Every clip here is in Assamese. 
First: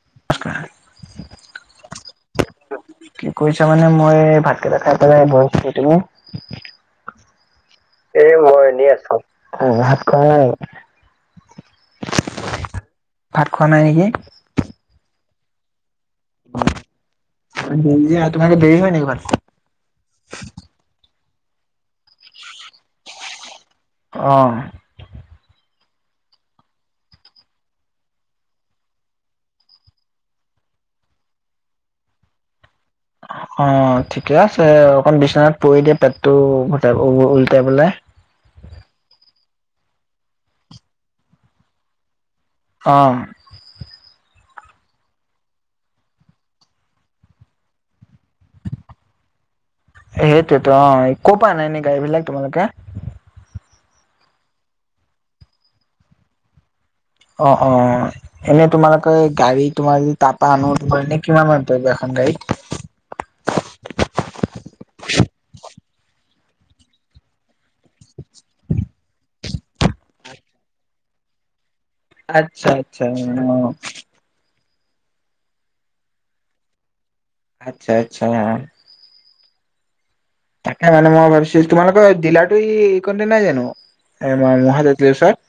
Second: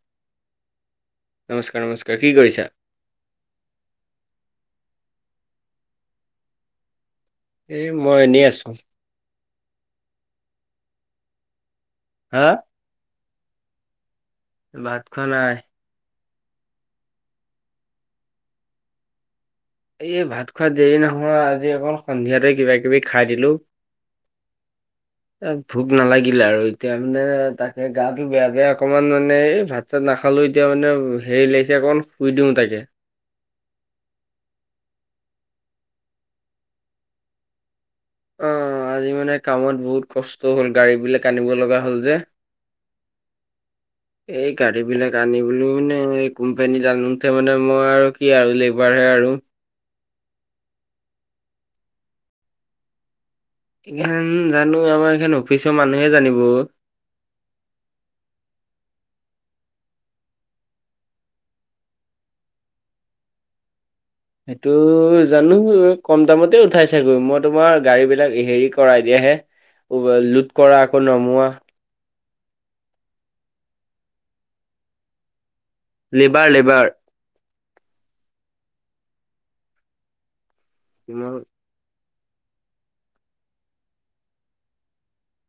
[unintelligible] নমস্কাৰ নমস্কাৰ কি কৰিছা? কি কৰিছা মানে মই ভাতকেইটা খাই পেলাই বহিছোহি। তুমি? এই মই এনেই আছো। ভাত খোৱা নাই? হা? ভাত খোৱা নাই নেকি? ভাত খোৱা নাই। তোমালোকৰ দেৰি হয় নেকি ভাত খোৱা? এই ভাত খোৱা দেৰি নহয়, আজি অকল সন্ধিয়াতে কিবা কিবি খাই দিলো। অ'। ভোক নালাগিলে আৰু এতিয়া মানে তাকে গাটো বেয়াকে অকনমান মানে এই ভাত নাখালোঁ এতিয়া মানে হেৰি লাগিছে অকণ শুই দিওঁ তাকে। অ', ঠিকে আছে অকন বিচনাত পৰি দিয়া পেটটো উভতাই উলটাই পেলাই। অ', আজি মানে কামত বহুত কষ্ট হ'ল গাড়ী বিলাক আনিব লগা হ'ল যে। অ'। এই গাড়ী বিলাক আনিবলৈ মানে এই কোম্পানীত আনোতে মানে মই আৰু কি আৰু লেবাৰহে আৰু। সেইটোৱেতো অ', ক'ৰ পৰা অনা এনেই গাড়ী বিলাক তোমালোকে? এইখন জানো আমাৰ এইখন অফিচৰ মানুহে জানিব অ'। অ', অ'। এনে তোমালোকৰ গাড়ী তোমাৰ যদি তাৰপা আনো তোমাৰ এনে কিমান মান পৰিব এখন গাড়ীত? সেইটো জানো কম দামতে উঠাই চাগৈ, মই তোমাৰ গাড়ী বিলাক হেৰি কৰাই দিয়াহে। লোট কৰা আকৌ নমোৱা। আচ্ছা আচ্ছা অ'। Labour labour. আচ্ছা আচ্ছা। তাকে মানে মই ভাবিছোঁ, তোমালোকৰ ডিলাৰটো এইকনতে নাই জানো মুঢ়া তেঁতেলী ওচৰত?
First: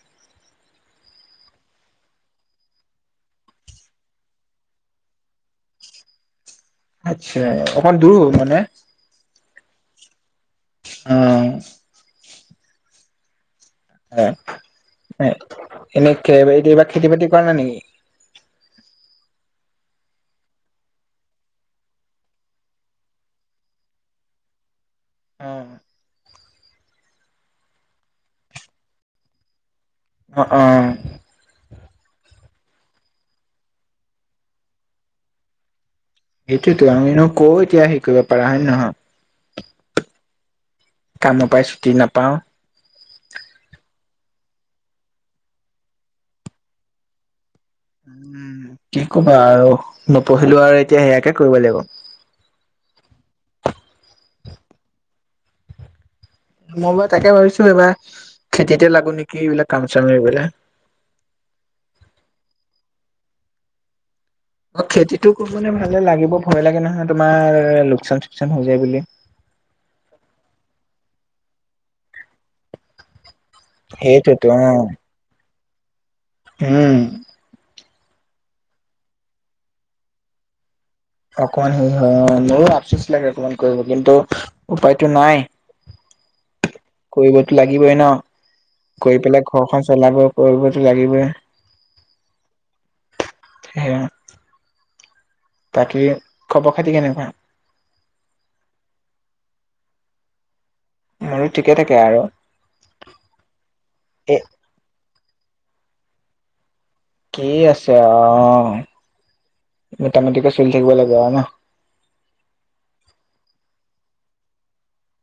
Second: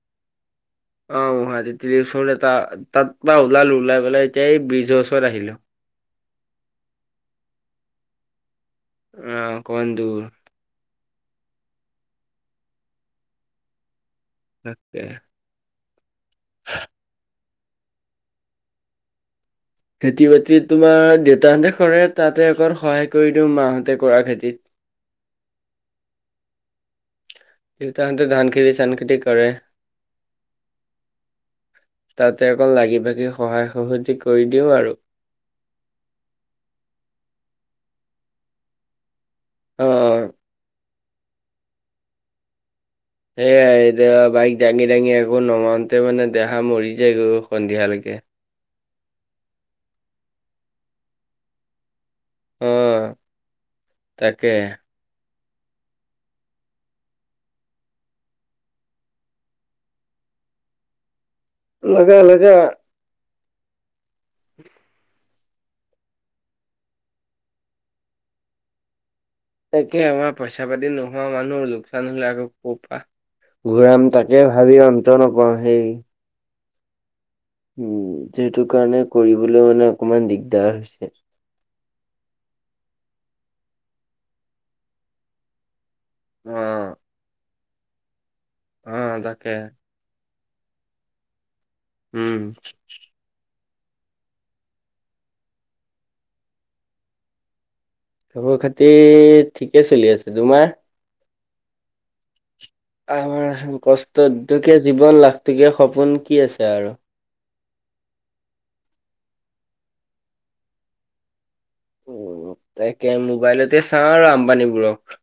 অঁ মহাদিতিৰ ওচৰত এটা তাত পৰা ওলালো ওলাই পেলাই এতিয়া এই ব্ৰিজৰ ওচৰত আহিলোঁ। আচ্ছা অকমান দূৰো মানে? অঁ অকণমান দূৰ। অঁ। এ তাকে। এনেকে হেঁতি এইবা খেতি-বাতি কৰা নাই নেকি? খেতি-বাতি তোমাৰ দেউতাহঁতে কৰে তাতে অকণ সহায় কৰি দিওঁ মাহঁতে কৰা খেতিত। অঁ দেউতাহঁতে ধান খেতি, চান খেতি কৰে‌। অঁ অঁ তাতে অকল লাগি ভাগি সহায় সহযোগ কৰি দিওঁ আৰু। সেইটোয়েটো আমিনো ক এতিয়া হেৰি কৰিব পাৰা হয়ে নহয়? অঁ কাম পাই ছুটি নাপাওঁ। সেয়াই এতিয়া বাইক দাঙি দাঙি আকৌ নমাওঁতে মানে দেহা মৰি যায় গৈ সন্ধিয়ালেকে। উম কি কবা আৰু নপঢ়িলো আৰু এতিয়া এয়াকে কৰিব লাগিব। অঁ তাকে। মই বাৰু তাকে ভাবিছোঁ এইবাৰ খেতিতে লাগো নেকি এইবিলাক কাম চাম এৰি পেলাই। লাগে লাগে। অঁ খেতিটো কৰো মানে ভালে লাগিব ভয় লাগে নহয় তোমাৰ লোকচান চোকচান হৈ যায় বুলি। তাকে আমাৰ পইচা পাতি নোহোৱা মানুহ লোকচান হ'লে আকৌ ক' পা ঘূৰাম তাকে সেইটোৱেতো অ ভাবি অন্ত নাপাও সেই উম। উম সেইটো কাৰণে কৰিবলও মানে অকমান দিগদাৰ হৈছে। অকমান সেই হয় অঁ, মোৰো আপচোচ লাগে অকমান কৰিব কিন্তু উপায়টো নাই। অ', কৰিবতো লাগিবই ন'? অ', কৰি পেলাই তাকে ঘৰখন চলাব কৰিবতো লাগিবই। উম। এয়া বাকী খবৰ খাতি কেনেকুৱা? খবৰ - খাতি ঠিকে চলি আছে তোমাৰ? মোৰো ঠিকে থাকে আৰু। আমাৰ কষ্টোত এ দু টকীয়া জীৱন লাখটকীয়া সপোন কি আছে আৰু কি আছে আও অঁ মোটামুটিকে চলি থাকিব লাগে আৰু ন'হ? উম, তাকে মোবাইলতে চাওঁ আৰু আম্বানীবোৰক।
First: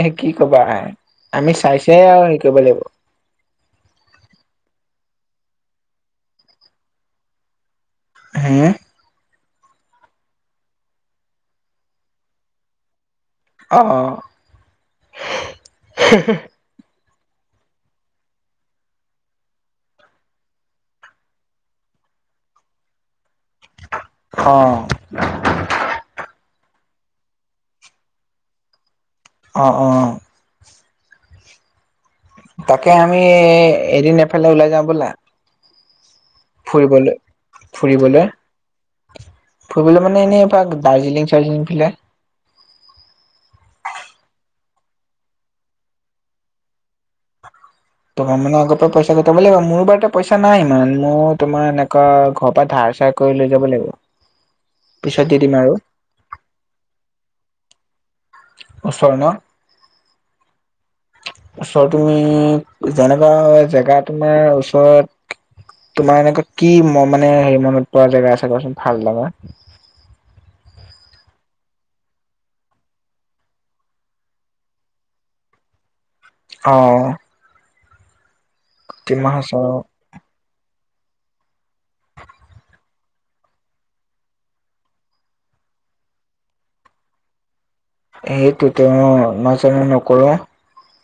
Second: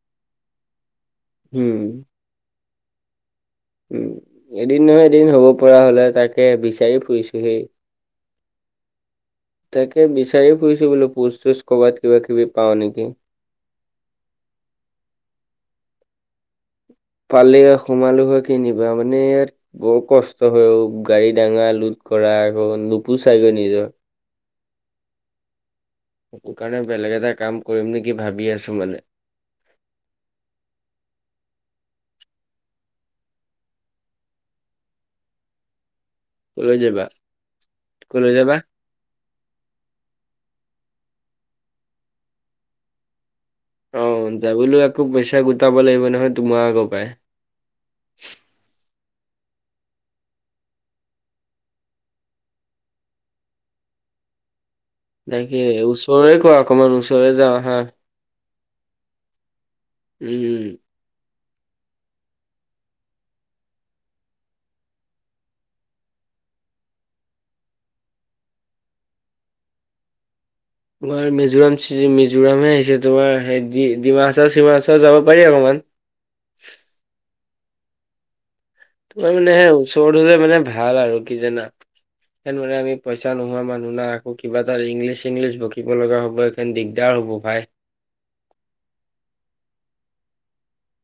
এ কি কবা আমি চাই‌ চাই উম, আৰু হেৰি কৰিব লাগিব। উম, এদিন নহয় এদিন হ'ব পৰা হ'লে তাকে বিচাৰি ফুৰিছো দেই। হে! তাকে বিচাৰি ফুৰিছো বোলো পোচ চোচ ক'বাত কিবা কিবি পাওঁ নেকি। অঁ [unintelligible] পালে সোমালো গৈ কি নিবা? মানে ইয়াত বৰ কষ্ট হয় ঔ, গাড়ী ডাঙা, লোট কৰা আকৌ নোপোচাইগৈ নিজৰ অঁ সেটো কাৰণে বেলেগ এটা কাম কৰিম নেকি ভাবি আছো মানে। অঁ, অঁ। তাকে আমি, এদিন এফালে ওলাই যাওঁ ব'লা। কলৈ যাবা? ফুৰিবলৈ, ফুৰিবলৈ। কলৈ যাবা? ফুৰিবলৈ মানে এনে এপাক দাৰ্জিলিং-চাৰ্জিলিং ফালে। অ, যাবলো আকৌ পইচা গোটাব লাগিব নহয়, তোমাৰ আগৰ পাই। তোমাৰ মানে আগৰ পৰা পইচা গোটাবলৈ লাগিব, মোৰ বাৰু পইচা নাই ইমান, মোৰ তোমাৰ এনেকুৱা ঘৰ পৰা ধাৰ-চাৰ কৰি লৈ যাব লাগিব। পিছত দি দিম তাকে, আৰু ওচৰৰে কৰা অকনমান, ওচৰে যাওঁ আহা। ওচৰ ন। উম। ওচৰত তুমি, যেনেকুৱা জেগা তোমাৰ ওচৰত তোমাৰ এনেকুৱা কি মানে হেৰি মনত পোৱা জেগা আছে কোৱাচোন, ভাল লগা। তোমাৰ মিজোৰাম, চিটি, মিজোৰামহে আহিছে, তোমাৰ হেই ডিমাচা-চিমাচাও যাব পাৰি অকণমান। অ। ডিমা তোমাৰ মানে হাচাও ওচৰত হ'লে মানে ভাল আৰু, কি জানা! সেই মানে আমি পইচা নোহোৱা মানুহ ন, আকৌ কিবা এটা ইংলিছ-চিংলিছ বকিব লগা হ'ব পাৰে দিগদাৰ হ'ব ভাই। সেইটোতো অ, নাজানো নকৰো।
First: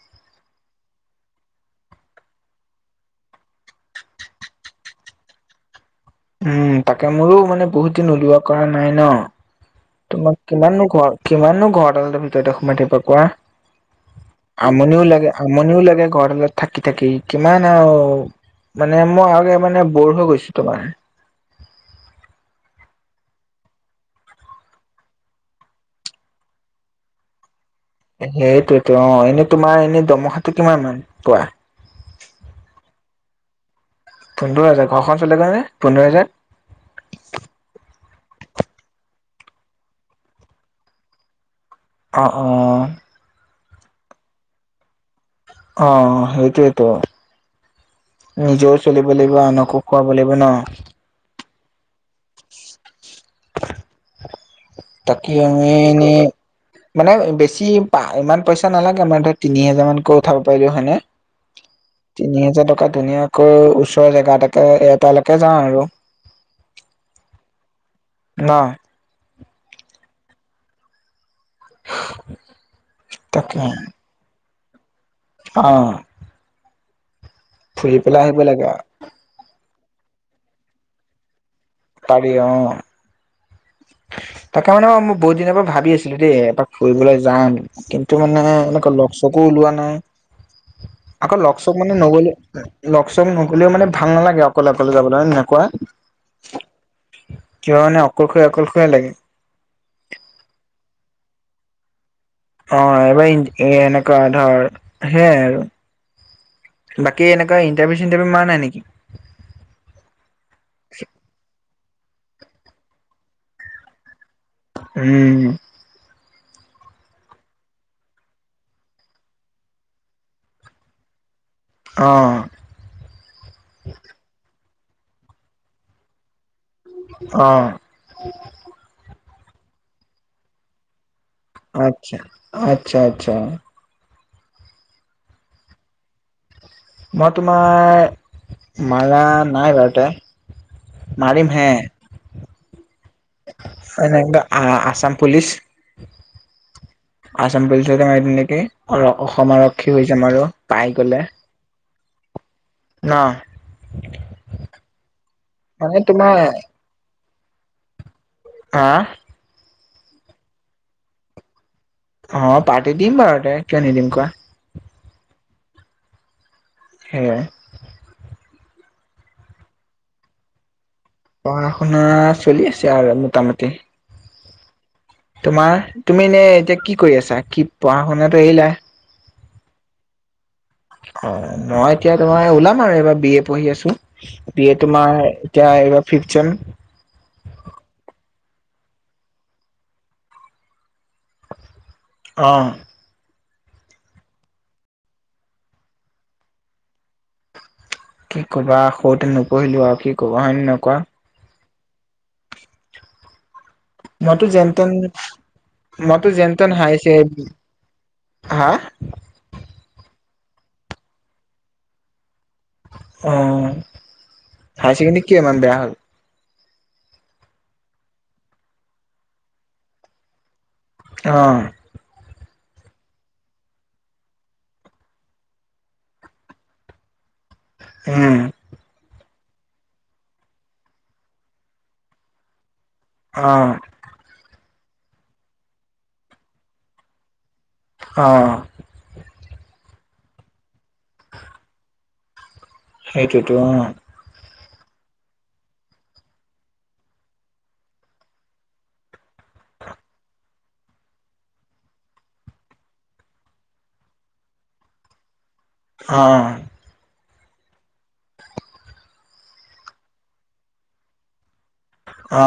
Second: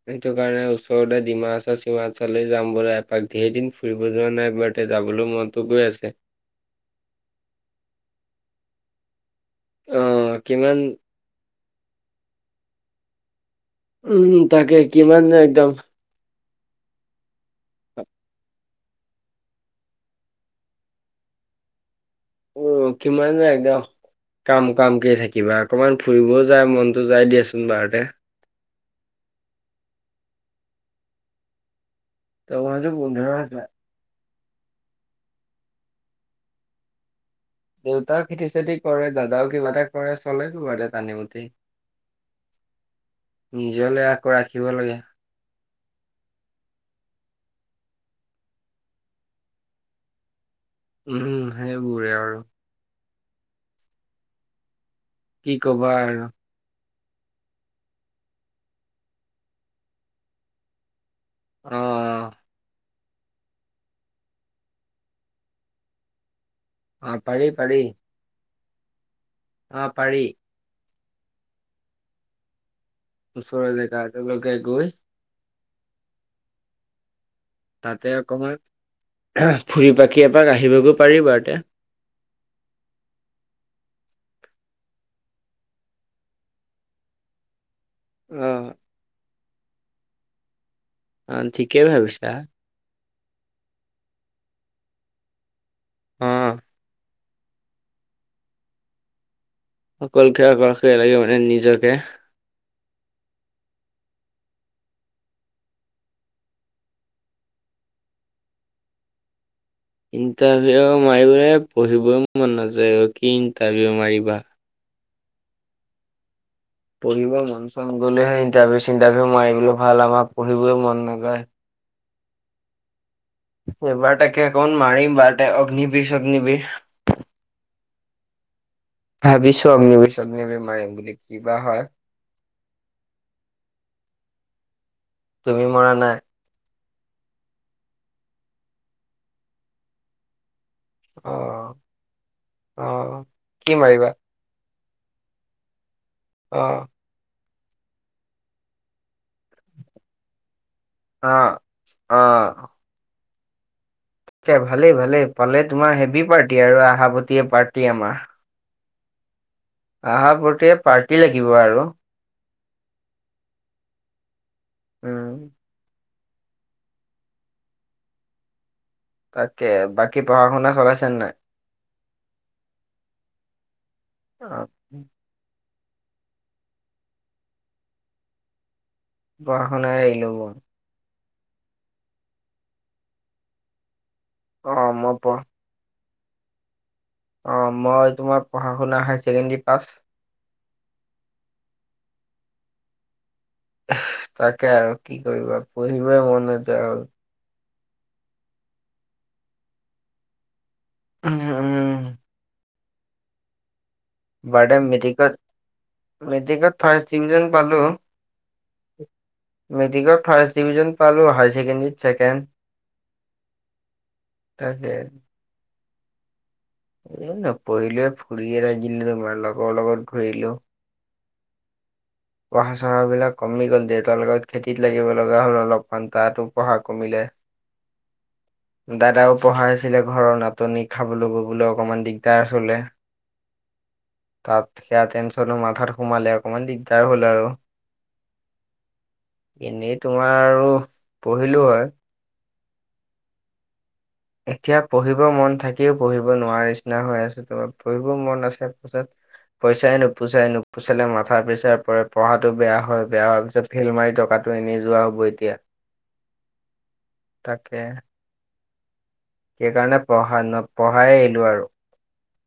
সেইটো কাৰণে ওচৰতে ডিমাহাচাও-চিমাহাচাও যাম ব'লা এপাক, ধেৰ দিন ফুৰিব যোৱা নাই। এতিয়া যাবলৈও মনতো গৈ আছে। উম, তাকে, মোৰো মানে বহুত দিন ওলোৱা কৰা নাই ন, তোমাক কিমান নো ঘৰত কিমানো ঘৰদালৰ ভিতৰতে সোমাই থাকিবা, কোৱা। উম, তাকে আমনিও কিমান লাগে, যে একদম আমনিও লাগে ঘৰ ডালত থাকি-থাকি, কিমান আৰু মানে মই আৰু মানে বৰ হৈ গৈছো তোমাৰ। উম, কিমাননো একদম কাম-কাম, কেই থাকিবা, অকনমান ফুৰিবও যায় মনতো যায় দিয়াচোন, বাৰুতে। সেইটোৱেতো অ, এনেই তোমাৰ এনে দমহাটো কিমান মান পোৱা? দৰমহাটো পোন্ধৰ হাজাৰ। পোন্ধৰ হাজাৰ! ঘৰখন চলেগৈ নে পোন্ধৰ হাজাৰত? দেউতাও খেতি-চেতি কৰে, দাদাও কিবা এটা কৰে, চলে কিবা এটা টানি-মুনি। অঁ, অঁ। নিজলে আকৌ ৰাখিব লাগে। অ, সেইটোৱেটো। নিজেও চলিব লাগিব, আনকো খুৱাব লাগিব ন! উম, সেইবোৰে আৰু। তাকে কি আৰু, এই কবা এনে আৰু মানে বেছি ইমান পইচা নালাগে, মান ধৰ তিনি হেজাৰ মানকৈ উঠাব পাৰিলেও, হয়নে! অ তিনি হাজাৰ টকাত ধুনীয়াকৈ ওচৰৰ জেগা এটাকে, এটালৈকে যাওঁ আৰু। অ, পাৰি, পাৰি। ন! অ, পাৰি। [inaudible] তাকে ওচৰৰ জেগা এটালৈকে গৈ। অ। ফুৰি তাতে পেলাই আহিব অকণমান লাগে ফুৰি-পাকি এপাক আহিবগৈ পাৰি এবাৰতে। পাৰি অ। তাকে মানে অ মই বহুত দিনৰ পৰা ভাবি আছিলো দেই এপাক ফুৰিবলৈ যাম কিন্তু সটো অ মানে এনেকুৱা লক-চকো ওলোৱা নাই, আকৌ অ লক-চক ঠিকেই মানে ভাবিছা নগলে লগ চ নহ'লেও মানে ভাল নালাগে অকলে অকলে যাবলৈ, হয় নে ন কোৱা? উম। কিবা মানে অকলশৰীয়া অকলশৰীয়া লাগে। অকল [unintelligible] লাগে মানে নিজকে অ এইবাৰ এনেকোৱা ধাৰ সে আৰু। বাকী এনেকৈ ইণ্টাৰভিউ-চিণ্টাৰভিউ কৰা নাই নেকি? ইণ্টাৰভিউ মাৰিবলৈ পঢ়িবই মন নাযায় আৰু কি ইণ্টাৰভিউ মাৰিবা। উম। পঢ়িব মন চন গ'লেহে ইণ্টাৰভিউ-চিণ্টাৰভিউ মাৰিবলৈ ভাল, আমাক পঢ়িবইও মন নযায় অ। এইবাৰ তাকে অকন মাৰি [unintelligible] অগ্নিবীৰ-চগ্নিবীৰ। অ। ভাবিছো আগ্নিবীৰ-চগ্নিবীৰ বুলি কিবা হয়। [unintelligible] আচ্ছা আচ্ছা। তুমি মৰা নাই? মই তোমাৰ মাৰা নাই বাৰুতে, অ মাৰিমহে। অ। কি মাৰিবা এনেকা আ-আছাম পুলিছ। অ। আসাম পুলিচতে মাৰিম নেকি, অসম আৰক্ষী হৈ যাম আৰু পাই গ'লে। অ অ। ন? এয়া ভালেই ভালেই পালে তোমাৰ হেভি পাৰ্টি আৰু আহাপতি পাৰ্টি আমাৰ। হা? আহা প্ৰতি পাৰ্টি লাগিব আৰু। অ পাৰ্তি দিম বাৰু তই কিয় নিদিম কোৱা। উম। সেয়ে। তাকে বাকী পঢ়া শুনা চলাইছে নাই? পঢ়া শুনা চলি আছে আৰু মোটামুটি। অ তোমাৰ তুমি এনে এতিয়া কি কৰি আছা? কি পঢ়া শুনাটো এৰিলা। পঢ়া শুনা এৰিলো মই। অ মই এতিয়া তোমাৰ ওলাম আৰু এবাৰ বি এ পঢ়ি আছো, বি অ এ মই তোমাৰ পঢ়া এতিয়া এইবাৰ ফিফ্ট ছেম। অ মই তোমাৰ পঢ়া শুনা হাই ছেকেণ্ডৰী পাছ অ। তাকে আৰু কি কৰিবা পঢ়িবই মন নাযায় হ'ল। কি ক'বা সৰুতে নপঢ়িলো আৰু কি ক'বা হয়নে নহয় কোৱা? উম উম। মইতো বাৰদে যেনতেন মেট্ৰিকত, মইতো যেনতেন মেট্ৰিকত ফাৰ্ষ্ট হাইছে ডিভিজন পালোঁ। হা মেট্ৰিকৰ ফাৰ্ষ্ট ডিভিজন পালো, হাই ছেকেণ্ডেৰীত ছেকেণ্ড, অ হাই তাকে। ছেকেণ্ডৰী কিয় ইমান বেয়া হ'ল? এই ন পঢ়িলো ফুৰিয়ে থাকিলো তোমাৰ লগৰ লগত ঘূৰিলো অঁ পঢ়া চহা বিলাক কমি গ'ল দেউতাৰ লগত খেতিত লাগিব লগা হ'ল অলপমান তাতো পঢ়া কমিলে। উম দাদাও পঢ়া নাছিলে ঘৰৰ নাটনি খাবলৈ ববলৈ অকনমান দিগদাৰ চলে। অ তাত সেয়া টেনশনো মাথাত সোমালে অকণমান দিগদাৰ হ'ল আৰু। অ। এনেই তোমাৰ আৰু পঢ়িলো হয়। সেইটোতো অ। এতিয়া পঢ়িব মন থাকিও পঢ়িব নোৱাৰা নিচিনা হৈ আছে ত পঢ়িব মন আছে পাছত। পইচাই নোপোচাই নোপোচালে মাথা পেচাৰ পৰে পঢ়াটো বেয়া হয় বেয়া হোৱাৰ পিছত ফেল মাৰি টকাটো এনেই যোৱা হ'ব এতিয়া। অ তাকে। সেইকাৰণে পঢ়া পঢ়াই আহিলোঁ আৰু। অ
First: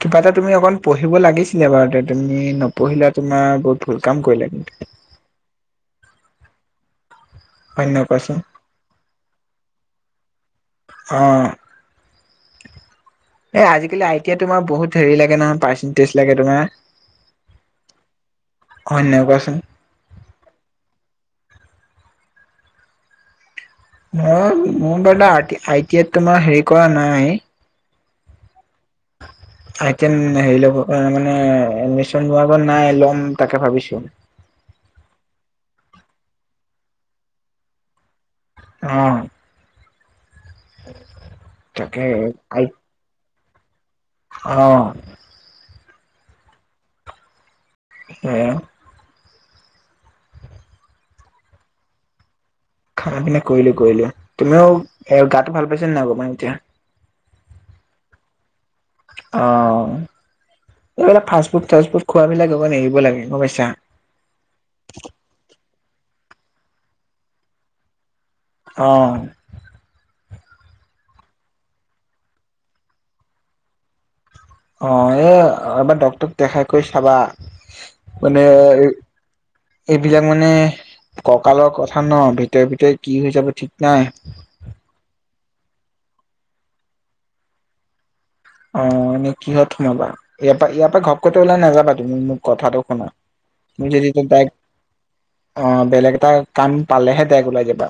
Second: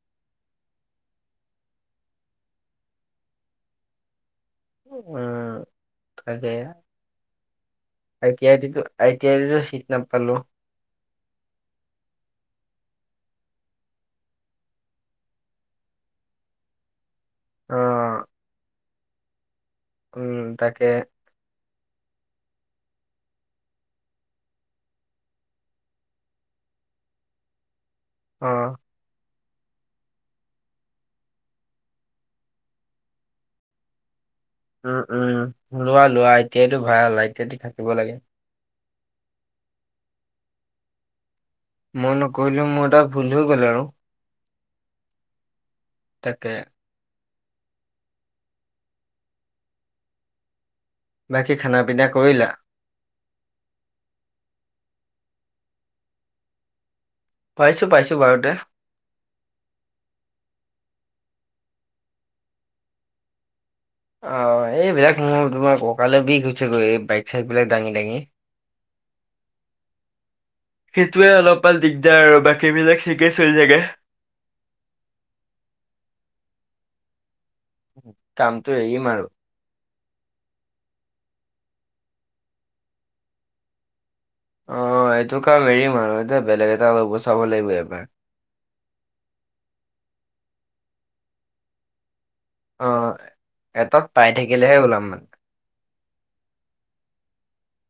কিবা এটা তুমি অকণ পঢ়িব লাগিছিলে বাৰু এ তুমি নপঢ়িলা তোমাৰ বহুত ভুল কাম কৰিলা কিন্তু। উম তাকে হয় নে নহয় আই কোৱাচোন? টি আই আই টি আইতো চিট নাপালোঁ। অ এ আজিকালি আই টি আইত তোমাৰ বহুত হেৰি লাগে নহয় পাৰ্চেণ্টেজ লাগে তোমাৰ। অ হয় ন কোৱাচোন। উম তাকে। অহ মোৰ বা আই টি আই তোমাৰ হেৰি কৰা নাই। অ আই টি আই সেই ল'ব মানে এদমিশন লোৱাৰ আগত নাই ল'ম তাকে ভাবিছোঁ। উম উম লোৱা লোৱা আই টি আইটো ভাল আই টি আইটো থাকিব লাগে। অ উম মই নকৰিলোঁ মোৰ এটা ভুল হৈ গল আৰু। অ তাকে উম বাকী খানা পিনা কৰিলা। খানা পিনা কৰিলোঁ কৰিলোঁ তুমিও এ গাতটো ভাল পাইছা নাই অলপমান এতিয়া। পাইছো পাইছো বাৰুতে। অ এইবিলাক ফাষ্ট ফুড ডাষ্ট ফুট খোৱা বিলাক অলপ এৰিব লাগে গম পাইছা। অ এইবিলাক মোৰ তোমাৰ ককালে বিষ সৈইছে গৈ এই বাইক চাইক বিলাক দাঙি দাঙি। অ সেইটোৱে অলপমান দিগদাৰ আৰু বাকীবিলাক ঠিকে চলি থাকে। অ এ আবাৰ ডক্টৰক দেখাই কৰি চাবা মানে কামটো এৰিম আৰু। এইবিলাক মানে ককালৰ কথা ন ভিতৰে ভিতৰে কি হৈ যাব ঠিক নাই। অ এইটো কাম এৰিম আৰু এতিয়া বেলেগ এটা লব চাব লাগিব এবাৰ। অ এনেই কিহত সোমাবা, ইয়াৰ পৰা ইয়াৰ পৰা ঘপকতে ওলাই নাযাবা, তুমি মোক কথাটো অ শুনা, তুমি এটাত যদি পাই তাইক থাকিলেহে ওলাম মানে। অ বেলেগ এটা কাম পালেহে দাইগ ওলাই যাবা,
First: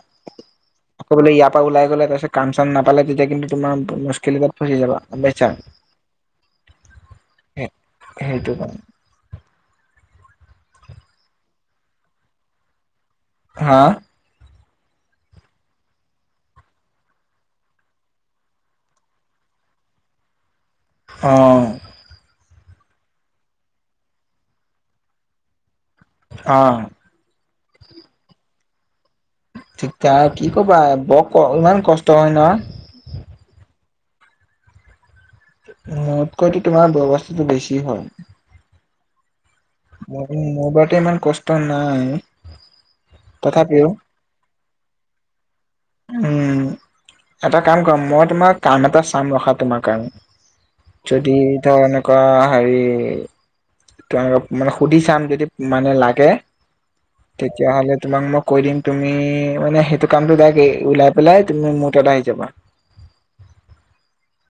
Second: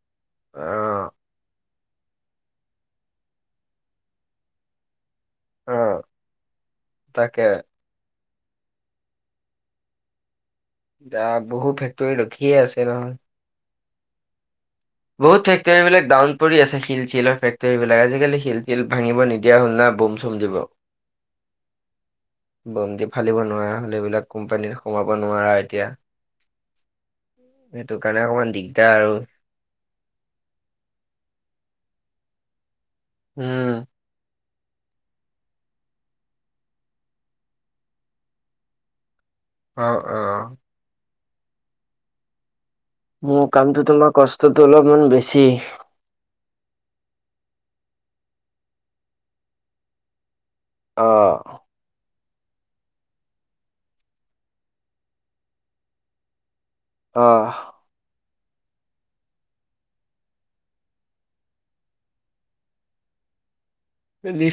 অ আকৌ বোলে ইয়াৰ পৰা ওলাই গ'লে তাৰিছত কাম চাম নাপালে তেতিয়া কিন্তু তোমাৰ মুস্কিলাত ফচি যাব গম পাইছা? অ তাকে। সেইটো ন, দ বহুত ফেক্টৰী ৰখিয়ে আছে নহয়। হা? বহুত ফেক্টৰী বিলাক ডাউন পৰি আছে শিল ছিলৰ ফেক্টৰী বিলাক আজিকালি শিল ছিল ভাঙিব নিদিয়া হল ন বোম, উম দিব। অঁ। বন্তি ফালিব নোৱাৰা হ'লে এইবিলাক কোম্পানীত সোমাব নোৱাৰা এতিয়া। অ। সেইটো কাৰণে অকণমান দিগদাৰ আৰু। ঠিকাক আৰু কি ক'বা বৰ ইমান কষ্ট হয় ন? উম। মতকৈতো তোমাৰ বৱস্থাটো বেছি হয়। অ অ। মোৰ মোৰ বাৰোতো ইমান কষ্ট নাই। মোৰ কামটো তথাপিও তোমাৰ কষ্টতো অলপমান বেছি। উম, এটা কাম কৰা মই তোমাৰ কাম এটা চাম ৰখা তোমাৰ কাৰণে। অ যদি ধৰ এনেকুৱা হেৰি, মানে সুধি চাম যদি মানে লাগে। অ। তেতিয়াাহলে তোমাক মই কৈ দিম তুমি মানে সেইটো কামটো ডাইৰেক্ট। ওলাই পেলাই তুমি মোৰ তাত আহি যাবা। দিছ